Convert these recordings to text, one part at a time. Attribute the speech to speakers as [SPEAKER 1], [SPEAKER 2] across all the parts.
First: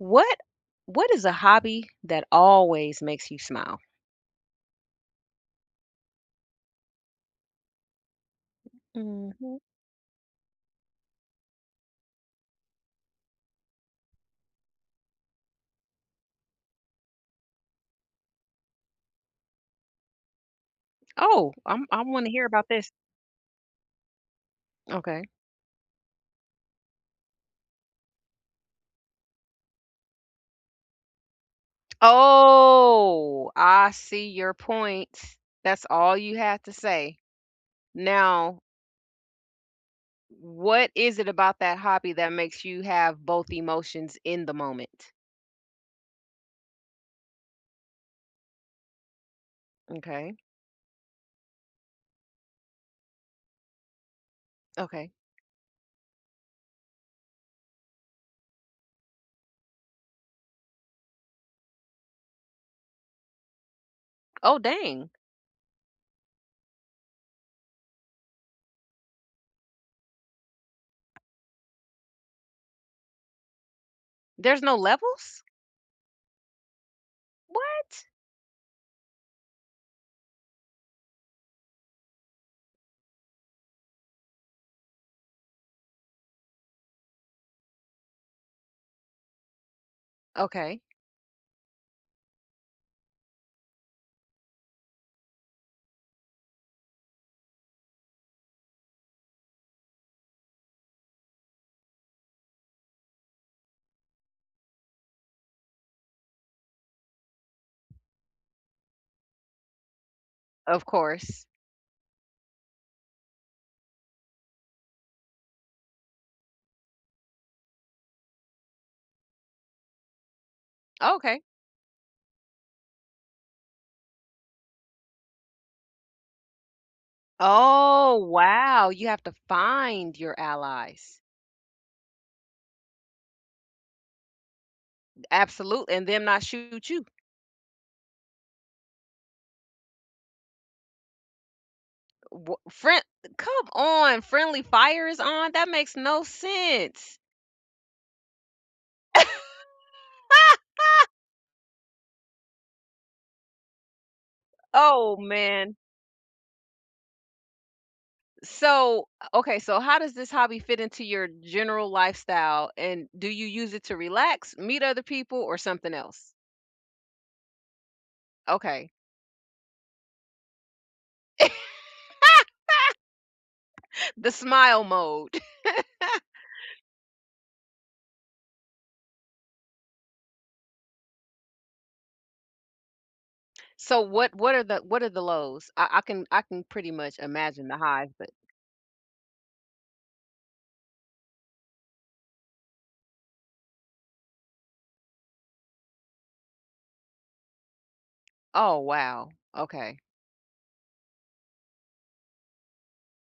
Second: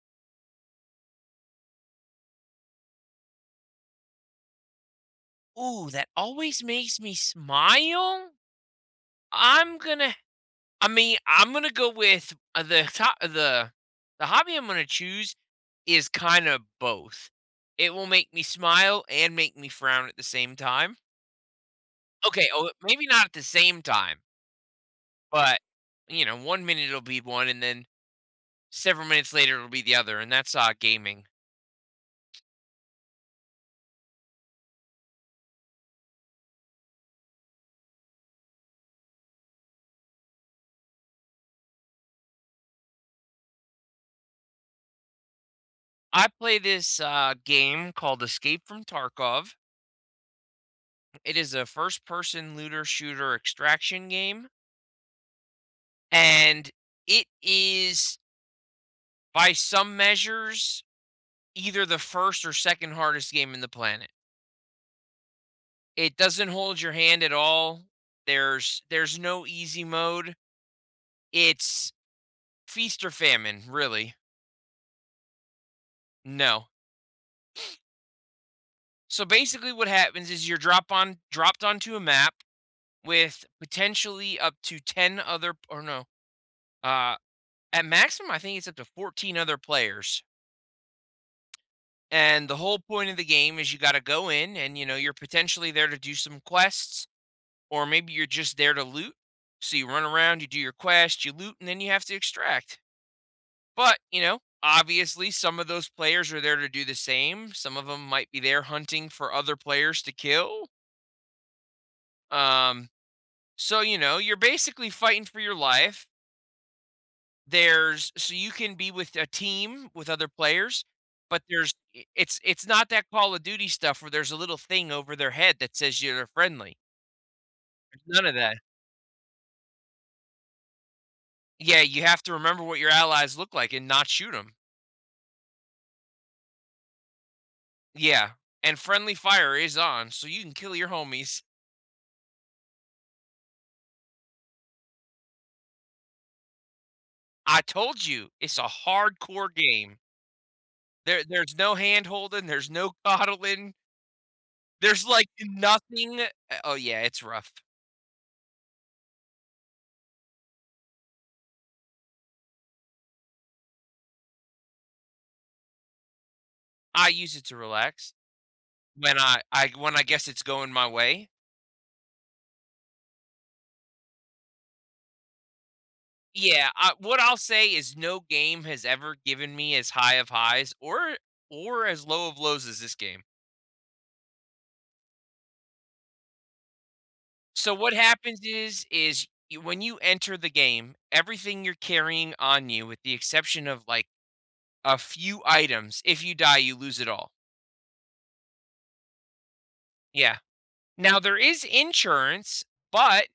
[SPEAKER 1] What what is a hobby that always makes you smile?
[SPEAKER 2] Ooh, that always makes me smile?
[SPEAKER 1] Mhm.
[SPEAKER 2] I'm gonna I mean, I'm gonna go with the top the the hobby I'm gonna choose is kinda both. It will make me smile, and make me frown at the same time.
[SPEAKER 1] Oh! I'm I wanna hear
[SPEAKER 2] Okay.
[SPEAKER 1] about
[SPEAKER 2] Oh,
[SPEAKER 1] this.
[SPEAKER 2] maybe not at the same time
[SPEAKER 1] Okay.
[SPEAKER 2] but, you know, one minute it'll be one, and then several minutes later, it'll be the other, and that's, uh, gaming.
[SPEAKER 1] Oh! I see your point. That's all you have to say. Now what is it about that hobby that makes you have both emotions in the moment?
[SPEAKER 2] I play this, uh, game called Escape from Tarkov.
[SPEAKER 1] M'kay.
[SPEAKER 2] It is a first-person looter shooter extraction game
[SPEAKER 1] Okay.
[SPEAKER 2] and it is by some measures, either the 1st or 2nd hardest game in the planet.
[SPEAKER 1] Oh, dang!
[SPEAKER 2] It doesn't hold your hand at all. There's there's no easy mode. It's feast or famine, really.
[SPEAKER 1] There's no levels?
[SPEAKER 2] No.
[SPEAKER 1] What?
[SPEAKER 2] So basically what happens is you're drop on dropped onto a map with, potentially, up to 10 other p or no uh, at maximum, I think it's up to 14 other players.
[SPEAKER 1] Okay.
[SPEAKER 2] And the whole point of the game is you gotta go in and, you know, you're, potentially, there to do some quests, or maybe you're just there to loot, so you run around, you do your quest, you loot, and then you have to extract, but, you know, obviously, some of those players are there to do the same. Some of 'em might be there hunting for other players to kill.
[SPEAKER 1] Of course.
[SPEAKER 2] Um, so, you know, you're basically fighting for your life. There's so you can be with a team with other players,
[SPEAKER 1] Oh, okay.
[SPEAKER 2] but there's i it's it's not that Call of Duty stuff where there's a little thing over their head, that says you're friendly. There's
[SPEAKER 1] Oh,
[SPEAKER 2] none of that.
[SPEAKER 1] wow, you have to find your allies?
[SPEAKER 2] Yeah, you have to remember what your allies look like and not shoot 'em.
[SPEAKER 1] Absolute and then I shoot you.
[SPEAKER 2] Yeah, and friendly fire is on, so you can kill your homies.
[SPEAKER 1] Uh wha frien eh, come on! Friendly fire is on? That makes no sense.
[SPEAKER 2] I told you! It's a hardcore game. There there's no hand-holding, there's no coddling. There's,
[SPEAKER 1] Oh,
[SPEAKER 2] like,
[SPEAKER 1] man.
[SPEAKER 2] nothing uh, oh yeah, it's rough.
[SPEAKER 1] So uh, okay, so how does this hobby fit into your general lifestyle? And, do you use it to relax? Meet other people? Or, something else?
[SPEAKER 2] I use it to relax.
[SPEAKER 1] Okay.
[SPEAKER 2] When I I when, I guess it's going my way.
[SPEAKER 1] The smile mode.
[SPEAKER 2] Yeah, I what I'll say is no game has ever given me as high of highs, or or as low of lows as this game.
[SPEAKER 1] So, what what are the what are the lows? I I can I can pretty much imagine
[SPEAKER 2] So,
[SPEAKER 1] the
[SPEAKER 2] what
[SPEAKER 1] highs, but
[SPEAKER 2] happens is, is you when you enter the game, everything you're carrying on you, with the exception of, like, a few items if you die, you lose it all.
[SPEAKER 1] Oh, wow, okay.
[SPEAKER 2] Yeah. Now, there is insurance, but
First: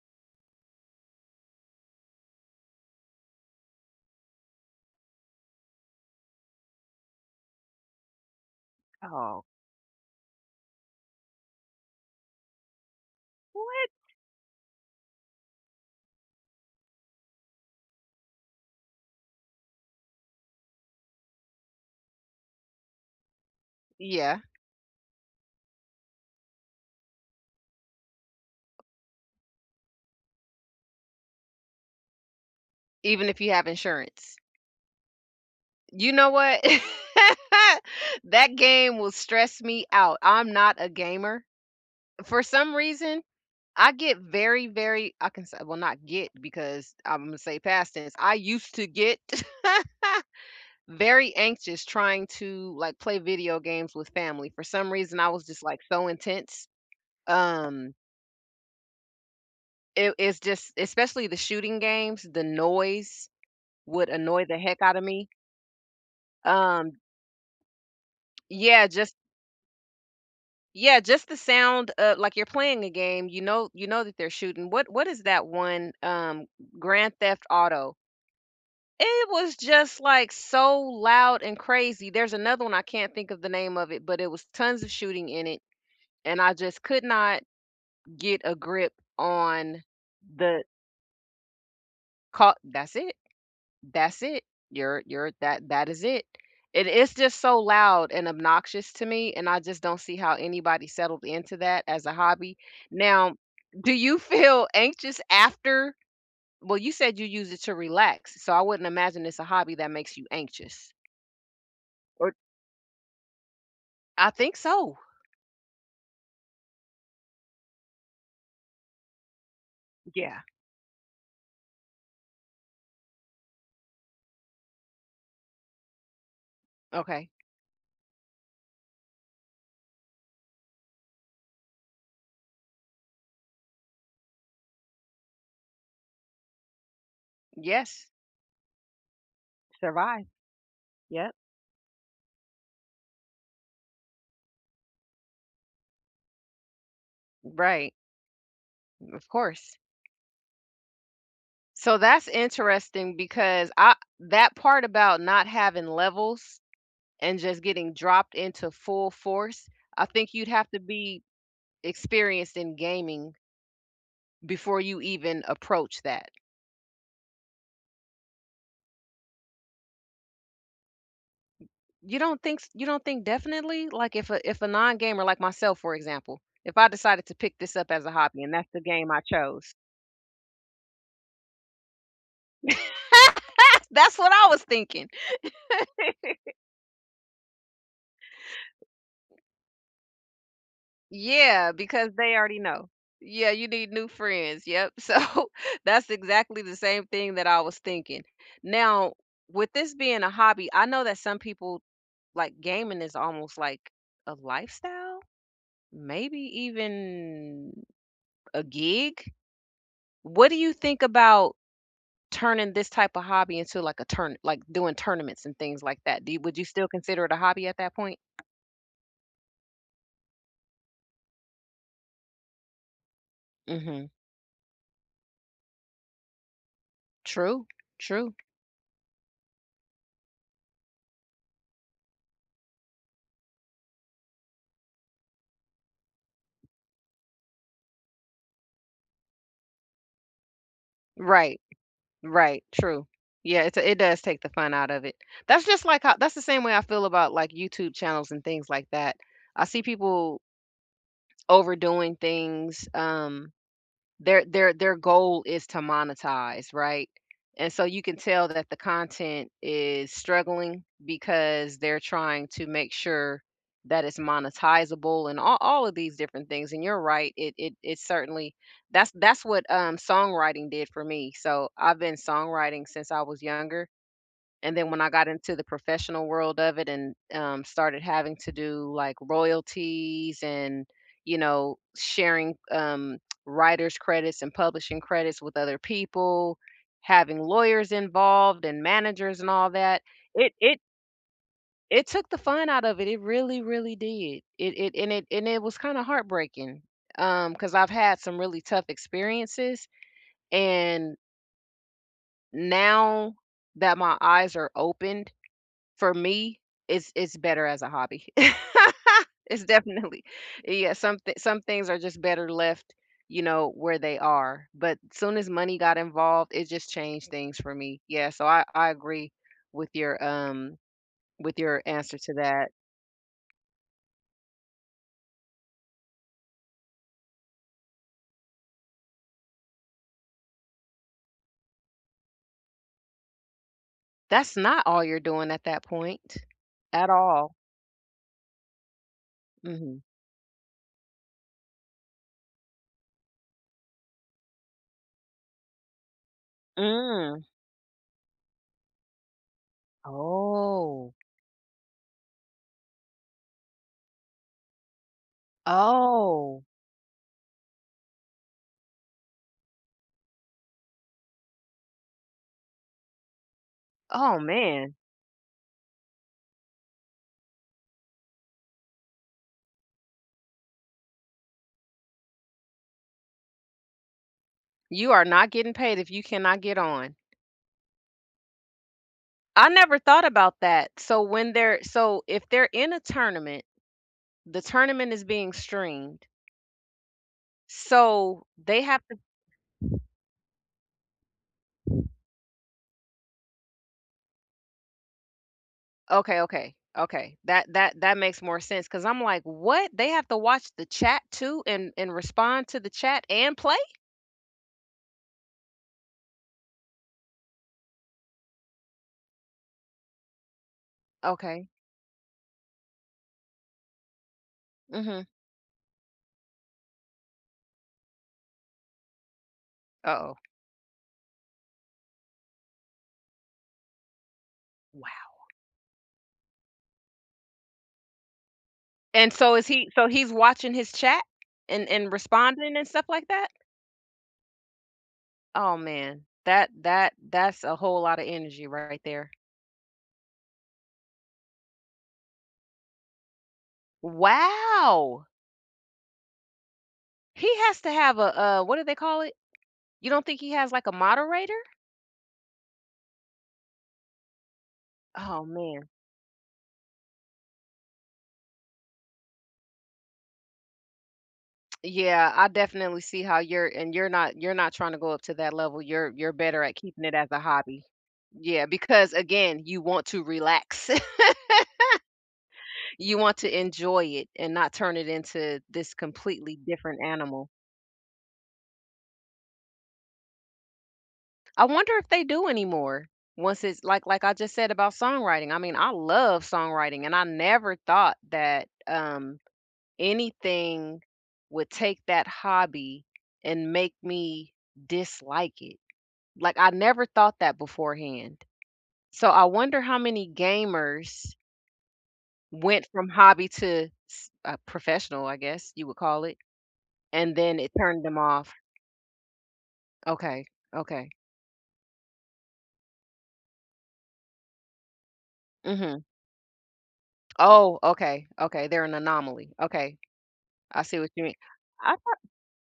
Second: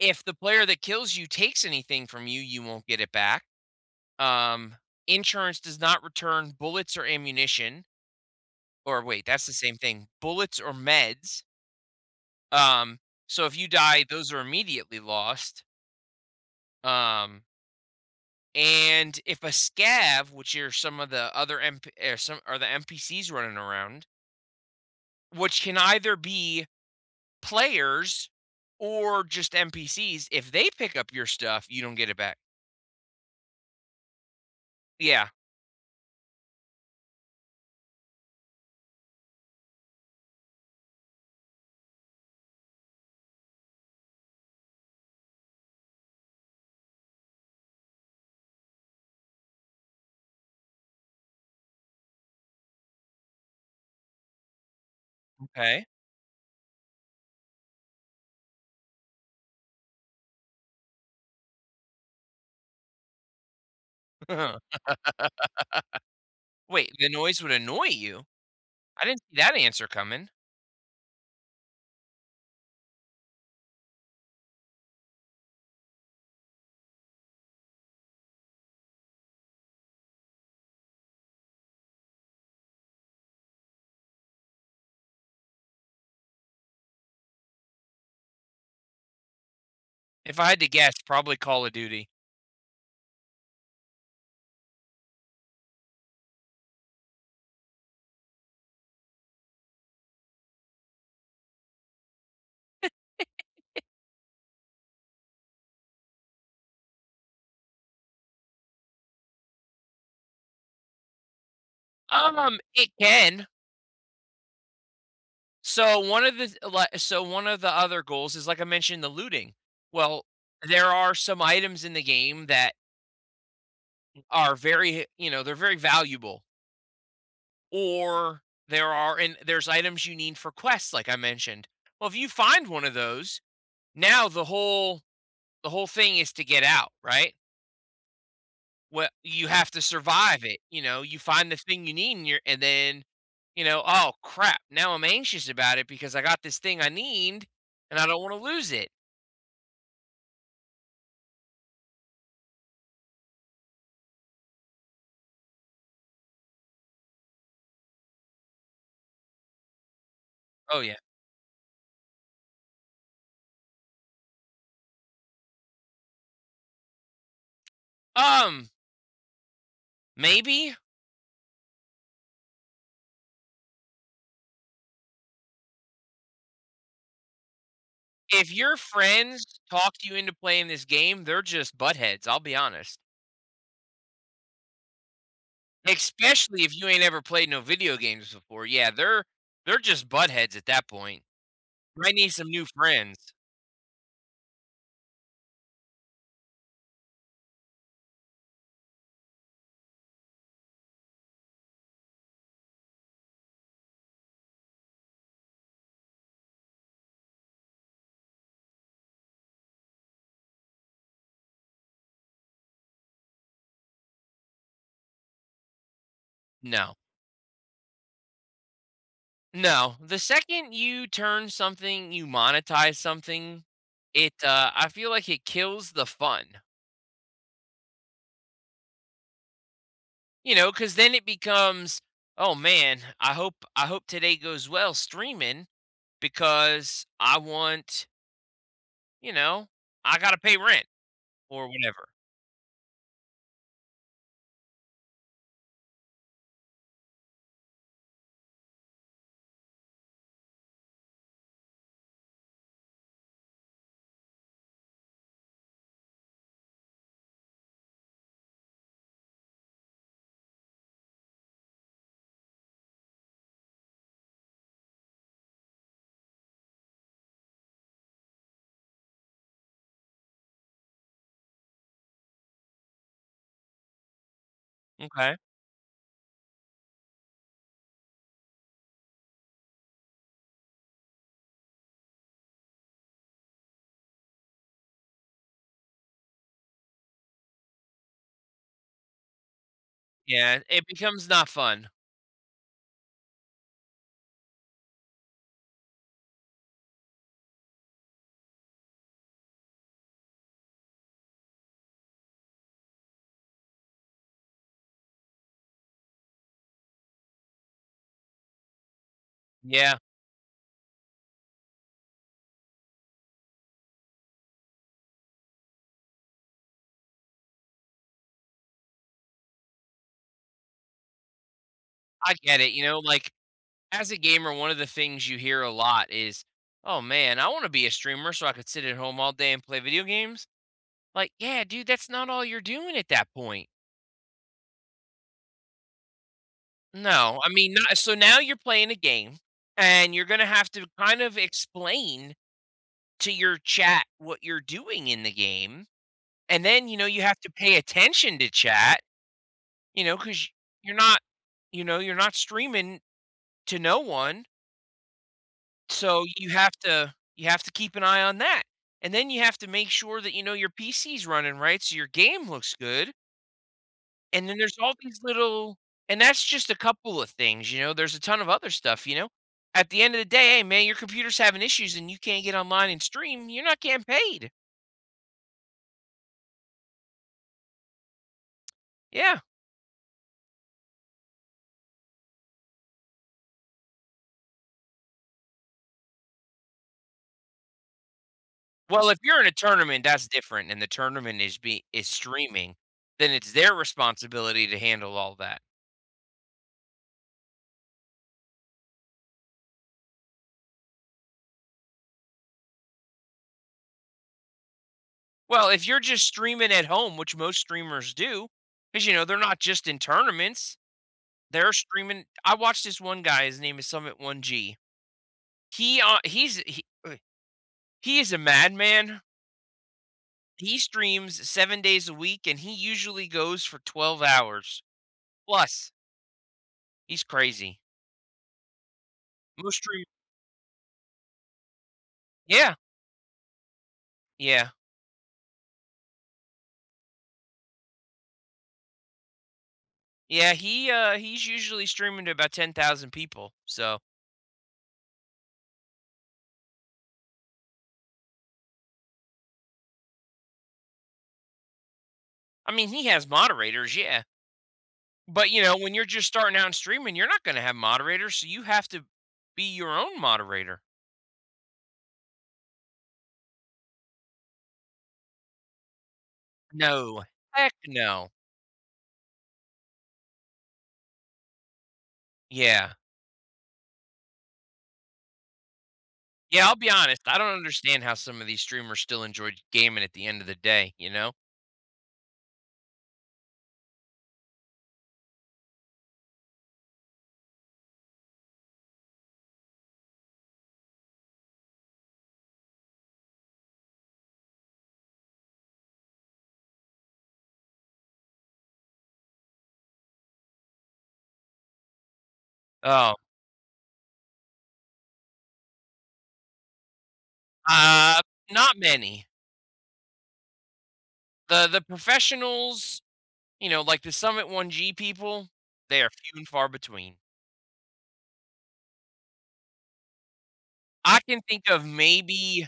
[SPEAKER 2] If the player that kills you takes anything from you, you won't get it back. Um, insurance does not return bullets or ammunition. Or wait,
[SPEAKER 1] Oh.
[SPEAKER 2] that's the same thing bullets or meds. Um, so, if you
[SPEAKER 1] What?
[SPEAKER 2] die, those are immediately lost. Um And if a Scav, which are some of the other NP eh, are some are the NPCs running around
[SPEAKER 1] Yeah.
[SPEAKER 2] which can either be players or just NPCs, if they pick up your stuff, you don't get it back.
[SPEAKER 1] Even if you have insurance?
[SPEAKER 2] Yeah.
[SPEAKER 1] You know what? That game will stress me out, I'm not a gamer. For some reason, I get very, very I can say well, not get because Imma say past tense. I used to get very anxious trying to, like, play video games with family, for some reason, I was just, like,
[SPEAKER 2] M'kay.
[SPEAKER 1] so intense. Um It it's just especially the shooting games, the noise would annoy the heck out of me.
[SPEAKER 2] Wait,
[SPEAKER 1] Um
[SPEAKER 2] the noise would annoy you?
[SPEAKER 1] Yeah,
[SPEAKER 2] I
[SPEAKER 1] just
[SPEAKER 2] didn't see that answer coming.
[SPEAKER 1] Yeah, just the sound, uh like, you're playing a game, you know you know that they're shooting, what what is that one, um, G grand Theft Auto? It was just, like, so loud and crazy, there's another one, I can't think of the name of it, but it was tons of shooting in it. And I just could not get a grip on
[SPEAKER 2] If I had
[SPEAKER 1] the
[SPEAKER 2] to guess, probably Call of Duty.
[SPEAKER 1] Call That's it. That's it. You're you're that that is it. It it’s just so loud and obnoxious to me, and I just don't see how anybody settled into that as a hobby. Now do you feel anxious after? Well, you said you use it to relax, so, I wouldn't imagine it's a hobby that makes you anxious. What?
[SPEAKER 2] Um, it can.
[SPEAKER 1] I think so.
[SPEAKER 2] So one of this li so one of the other goals is, like I mentioned, the looting. Well,
[SPEAKER 1] Yeah.
[SPEAKER 2] there are some items in the game that mm are very he you know, they're very valuable.
[SPEAKER 1] Okay.
[SPEAKER 2] Or there are and there's items you need for quests, like I mentioned. Well, if you find one of those, now the whole the whole thing is to get out, right?
[SPEAKER 1] Yes.
[SPEAKER 2] We you have to
[SPEAKER 1] Survive.
[SPEAKER 2] survive it, you know? You
[SPEAKER 1] Yep.
[SPEAKER 2] find the thing you need and you're and then, you know, "Oh, crap! Now I'm anxious about it because I got this thing I need,
[SPEAKER 1] Right.
[SPEAKER 2] and I don't wanna lose it."
[SPEAKER 1] Of course. So that's interesting because, I that part about not having levels and just getting dropped into full force, I think you'd have to
[SPEAKER 2] Oh, yeah.
[SPEAKER 1] be experienced in gaming before you even approach that.
[SPEAKER 2] Um. Maybe.
[SPEAKER 1] You don't think s you don't think definitely? Like, if a if a non gamer like myself, for example, if I decided to pick this up as a hobby
[SPEAKER 2] If
[SPEAKER 1] and that's
[SPEAKER 2] your
[SPEAKER 1] the game I
[SPEAKER 2] friends
[SPEAKER 1] chose
[SPEAKER 2] talk you into playing this game, they're just buttheads. I'll be honest.
[SPEAKER 1] That's what I was thinking.
[SPEAKER 2] Especially if you ain't ever played no video games before. Yeah. They're they're just buttheads at that point.
[SPEAKER 1] Yeah, because
[SPEAKER 2] Might need
[SPEAKER 1] they
[SPEAKER 2] some
[SPEAKER 1] already
[SPEAKER 2] new
[SPEAKER 1] know.
[SPEAKER 2] friends.
[SPEAKER 1] Yeah, you need new friends. Yep. So that's exactly the same thing that I was thinking. Now, with this being a hobby, I know that some people, like, gaming is almost, like, a lifestyle? Maybe even a gig? What do you think about turning this type of hobby into, like, a tourna like doing tournaments and things like that? Do you would you still
[SPEAKER 2] No.
[SPEAKER 1] consider it a hobby at that point?
[SPEAKER 2] No. The second you turn something you monetize something,
[SPEAKER 1] Mhm.
[SPEAKER 2] it, uh, I feel like it kills the fun.
[SPEAKER 1] True, true.
[SPEAKER 2] You know? 'Cause then it becomes, "Oh man, I hope I hope today goes well streaming because I want" you know, "I gotta pay rent,"
[SPEAKER 1] Right.
[SPEAKER 2] or whenever.
[SPEAKER 1] Right. True. Yeah, it's it does take the fun out of it. That's just like, uh that's the same way I feel about like YouTube channels and things like that. I see people overdoing things, um, their their their goal is to monetize, right? And so you can tell that the content is struggling because they're trying to make sure that it's monetizable and a all of these different things, and you're right, i it is certainly That's that's what, um, songwriting did for me. So, I've been songwriting since I was younger, and then when I got
[SPEAKER 2] M'kay.
[SPEAKER 1] into the professional world of it and, um, started having to do like royalties and, you know, sharing, um, writer's credits and publishing credits with other people, having lawyers involved and managers and all that, it
[SPEAKER 2] Yeah.
[SPEAKER 1] it
[SPEAKER 2] It becomes not fun.
[SPEAKER 1] it took the fun out of it, it really, really did. It it and it and it was kinda heartbreaking, um, 'cause I've had some really tough experiences and now that my eyes are opened, for me, it's it's better as a hobby. It's
[SPEAKER 2] Yeah.
[SPEAKER 1] definitely Yeah. Some thi some things are just better left, you know, where they are, but, soon as money got involved, it just changed things for me. Yeah. So I I agree with your with your, um with your answers
[SPEAKER 2] I
[SPEAKER 1] to
[SPEAKER 2] get
[SPEAKER 1] that.
[SPEAKER 2] it, you know? Like, as a gamer, one of the things you hear a lot is, "Oh man I wanna be a streamer so I could sit at home all day and play video games." Like, "Yeah dude, that's not all you're doing at that point."
[SPEAKER 1] That's not all you're doing at that point. At
[SPEAKER 2] No,
[SPEAKER 1] all.
[SPEAKER 2] I mean, not so now you're playing a game,
[SPEAKER 1] Mhm.
[SPEAKER 2] and you're gonna have to kind of explain to your chat what you're doing in the game, and then, you know, you have
[SPEAKER 1] Mm.
[SPEAKER 2] to pay attention to chat, you know, 'cause you're
[SPEAKER 1] Oh.
[SPEAKER 2] not you know, you're not streaming to no one so, you
[SPEAKER 1] Oh.
[SPEAKER 2] have to you have to keep an eye on that. And then you have to make sure that, you know, your PC's running right so your game looks good
[SPEAKER 1] Oh,
[SPEAKER 2] and then there's all
[SPEAKER 1] man.
[SPEAKER 2] these little and that's just a couple of things, you know, there's a ton of other stuff, you know? At the end of the day, "Hey man, your computer's having issues, and you can't get online and stream, you're not getting paid."
[SPEAKER 1] You are not getting paid if you cannot get on.
[SPEAKER 2] Yeah.
[SPEAKER 1] I never thought about that. So when they're so if they're in a tournament, the tournament is being streamed so, they have
[SPEAKER 2] Well,
[SPEAKER 1] to
[SPEAKER 2] if you're in a tournament, that's different, and the tournament is be is streaming, then it's their responsibility to handle all that.
[SPEAKER 1] Okay, okay, okay. That that that makes more sense ‘cause I'm, like, what? They have to watch the chat too and and respond to the chat and play?
[SPEAKER 2] Well, if you're just streaming at home, which most streamers do, 'cause, you know, they're not just in tournaments.
[SPEAKER 1] Okay.
[SPEAKER 2] They're streaming I watched this one guy his name is Summit1g.
[SPEAKER 1] Mhm.
[SPEAKER 2] He, uh he's a [unintelligible] he is a madman.
[SPEAKER 1] Uh Oh.
[SPEAKER 2] He streams 7 days a week, and he usually goes for 12 hours
[SPEAKER 1] Wow.
[SPEAKER 2] plus. He's crazy.
[SPEAKER 1] And so is
[SPEAKER 2] Imma
[SPEAKER 1] he
[SPEAKER 2] stream.
[SPEAKER 1] so, he's watching his chat and and responding
[SPEAKER 2] Yeah.
[SPEAKER 1] and stuff like that?
[SPEAKER 2] Yeah.
[SPEAKER 1] Oh, man. That that that's a whole lotta energy right there.
[SPEAKER 2] Yeah. He, uh, he's usually streaming to about 10,000 people. So
[SPEAKER 1] Wow! He has to have a a what do they call it? You don't think he has, like, a moderator?
[SPEAKER 2] I mean, he has moderators. Yeah.
[SPEAKER 1] Oh,
[SPEAKER 2] But, you know,
[SPEAKER 1] man.
[SPEAKER 2] when you're just starting out in streaming, you're not gonna have moderators, so, you have to be your own moderator.
[SPEAKER 1] Yeah. I definitely see how you're and you're not you're not tryna to go up to that level, you're you're better at keeping it
[SPEAKER 2] No.
[SPEAKER 1] as a
[SPEAKER 2] Heck
[SPEAKER 1] hobby.
[SPEAKER 2] no.
[SPEAKER 1] Yeah. Because, again, you want to relax.
[SPEAKER 2] Yeah.
[SPEAKER 1] You want to enjoy it and not turn it into this completely
[SPEAKER 2] Yeah, I'll be
[SPEAKER 1] different
[SPEAKER 2] honest, I
[SPEAKER 1] animal.
[SPEAKER 2] don't understand how some of these streamers still enjoy j gaming at the end of the day, you know?
[SPEAKER 1] I wonder if they do anymore once it's like like I just said about songwriting, I mean, I love songwriting, and I never thought that, um, anything would take that hobby and make me dislike it. Like, I never thought that beforehand. So I wonder how many gamers went from
[SPEAKER 2] Oh.
[SPEAKER 1] hobby to, s uh, professional, I guess, you would call it, and then it turned them
[SPEAKER 2] Ah,
[SPEAKER 1] off.
[SPEAKER 2] not many.
[SPEAKER 1] Okay. Okay.
[SPEAKER 2] The the professionals, you know, like the Summit1G people, they
[SPEAKER 1] Mhm.
[SPEAKER 2] are few and far between.
[SPEAKER 1] Oh, okay, okay. They're an anomaly. Okay. I see what
[SPEAKER 2] I
[SPEAKER 1] you mean
[SPEAKER 2] can think of
[SPEAKER 1] I thought
[SPEAKER 2] maybe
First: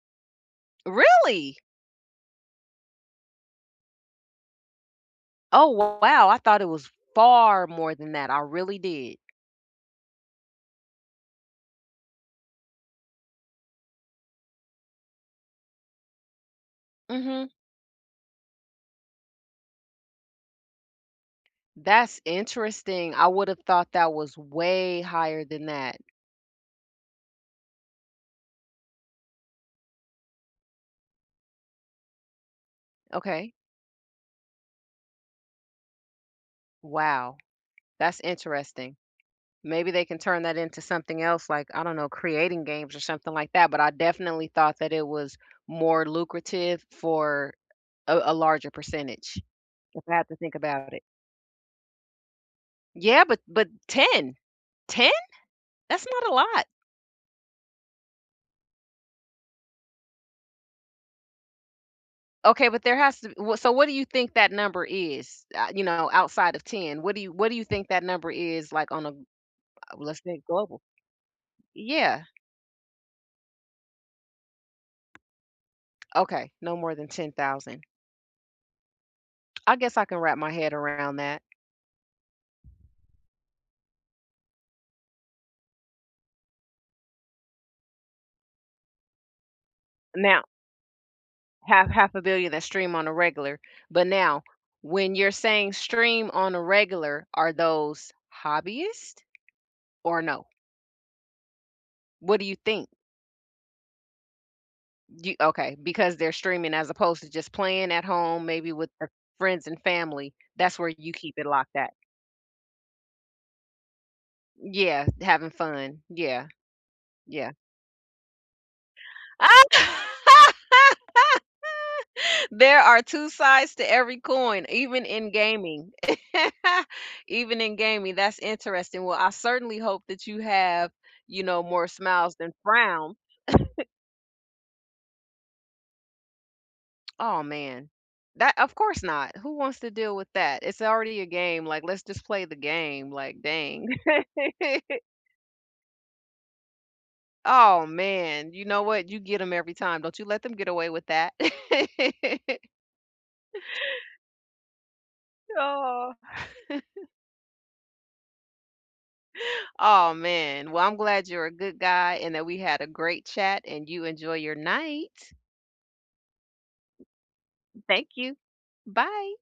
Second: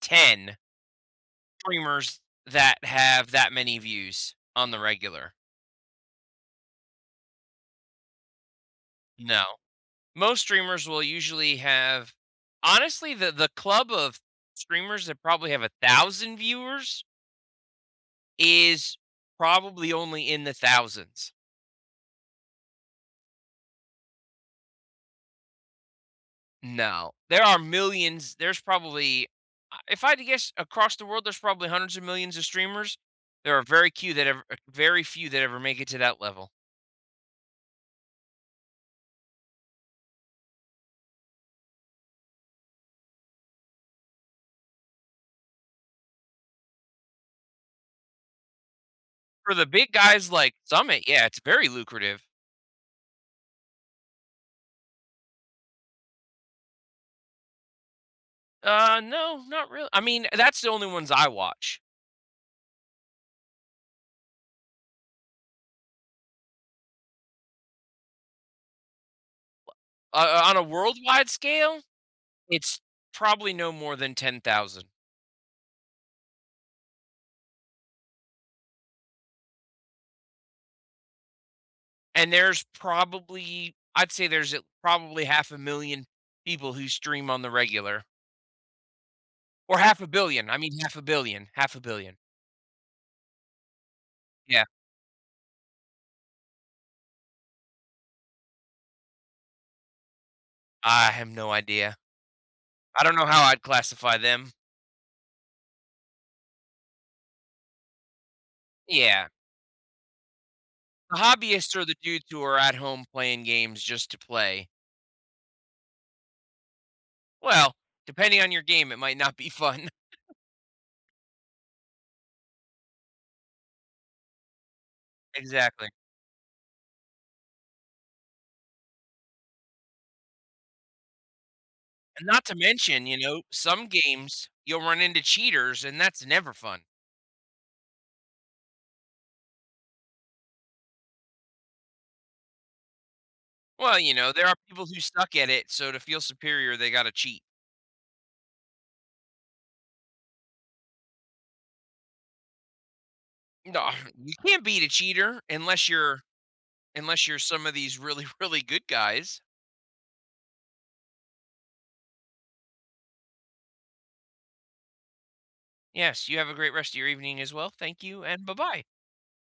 [SPEAKER 2] 10
[SPEAKER 1] Really?
[SPEAKER 2] streamers that have that many views on the regular.
[SPEAKER 1] Oh, wow, I thought it was far more than that. I really did.
[SPEAKER 2] No. Most streamers will usually have honestly, the the club of streamers that probably have 1,000 viewers
[SPEAKER 1] Mhm.
[SPEAKER 2] is probably only in the thousands.
[SPEAKER 1] That's interesting. I would've thought that was way higher than that.
[SPEAKER 2] No. There are millions there's probably a if I had to guess across the world, there's probably hundreds of millions of streamers.
[SPEAKER 1] Okay.
[SPEAKER 2] There are very few cue that ever very few that ever make it to that level.
[SPEAKER 1] Wow. That's interesting. Maybe they can turn that into something else like, I don't know, creating games or something like that, but I definitely thought that it was more lucrative for a a larger percentage.
[SPEAKER 2] For the big
[SPEAKER 1] I've
[SPEAKER 2] guys,
[SPEAKER 1] to think
[SPEAKER 2] like
[SPEAKER 1] about it.
[SPEAKER 2] Summit, yeah, it's very lucrative.
[SPEAKER 1] Yeah. But but 10. 10? That's not a lot.
[SPEAKER 2] Uh, no, not reall I mean, that's the only ones I watch.
[SPEAKER 1] Okay. But there has to be well, so what do you think that number is, a you know, outside of 10? What do you what do you think that number is, like, on a a well, let's
[SPEAKER 2] Wha
[SPEAKER 1] say
[SPEAKER 2] o on a
[SPEAKER 1] global.
[SPEAKER 2] worldwide scale,
[SPEAKER 1] Yeah.
[SPEAKER 2] it's probably no more than 10,000.
[SPEAKER 1] Okay. No more than 10,000. I guess I can wrap my head around that.
[SPEAKER 2] And there's probably I'd say there's a probably 500,000 people who stream on the regular. Or half a
[SPEAKER 1] Now
[SPEAKER 2] billion. I mean, 500,000,000, half a
[SPEAKER 1] half half
[SPEAKER 2] billion.
[SPEAKER 1] a billion that stream on a regular. But now,
[SPEAKER 2] Yeah.
[SPEAKER 1] when you're saying stream on a regular, are those hobbyist, or no?
[SPEAKER 2] I have no idea.
[SPEAKER 1] What do you think?
[SPEAKER 2] I don't know how I'd classify them.
[SPEAKER 1] You okay, because they're streaming, as opposed to just playing at home, maybe, with their
[SPEAKER 2] Yeah.
[SPEAKER 1] friends and family. That's where you
[SPEAKER 2] The
[SPEAKER 1] keep it locked
[SPEAKER 2] hobbyists are
[SPEAKER 1] at.
[SPEAKER 2] the dudes who are at home playing games, just to play.
[SPEAKER 1] Yeah. Having fun. Yeah. Yeah.
[SPEAKER 2] Well, depending on your game, it might not be fun.
[SPEAKER 1] There are 2 sides to every coin, even in
[SPEAKER 2] Exactly.
[SPEAKER 1] gaming. Even in gaming. That's interesting. Well, I certainly hope that you have, you know, more
[SPEAKER 2] And
[SPEAKER 1] smiles
[SPEAKER 2] not
[SPEAKER 1] than
[SPEAKER 2] to mention,
[SPEAKER 1] frowns.
[SPEAKER 2] you know, some games, you'll run into cheaters, and that's never fun.
[SPEAKER 1] Aw, man. That of course not! Who wants to deal with that? It's already a game, like, "Let's just play the game, like, "Dang."
[SPEAKER 2] Well, you know, there are people who suck at it, so to feel superior, they gotta cheat.
[SPEAKER 1] Aw, man. You know what? You get ‘em every time. Don't you let them get away with that.
[SPEAKER 2] Nah, you can't beat a cheater unless
[SPEAKER 1] Aw.
[SPEAKER 2] you're unless you're some of these really, really good guys.
[SPEAKER 1] Oh, man. Well, I'm glad you're a good guy and that we had a great chat, and you enjoy your night.
[SPEAKER 2] Yes. You have a great rest of your evening as well. Thank
[SPEAKER 1] Thank
[SPEAKER 2] you,
[SPEAKER 1] you.
[SPEAKER 2] and buh-bye!
[SPEAKER 1] Bye.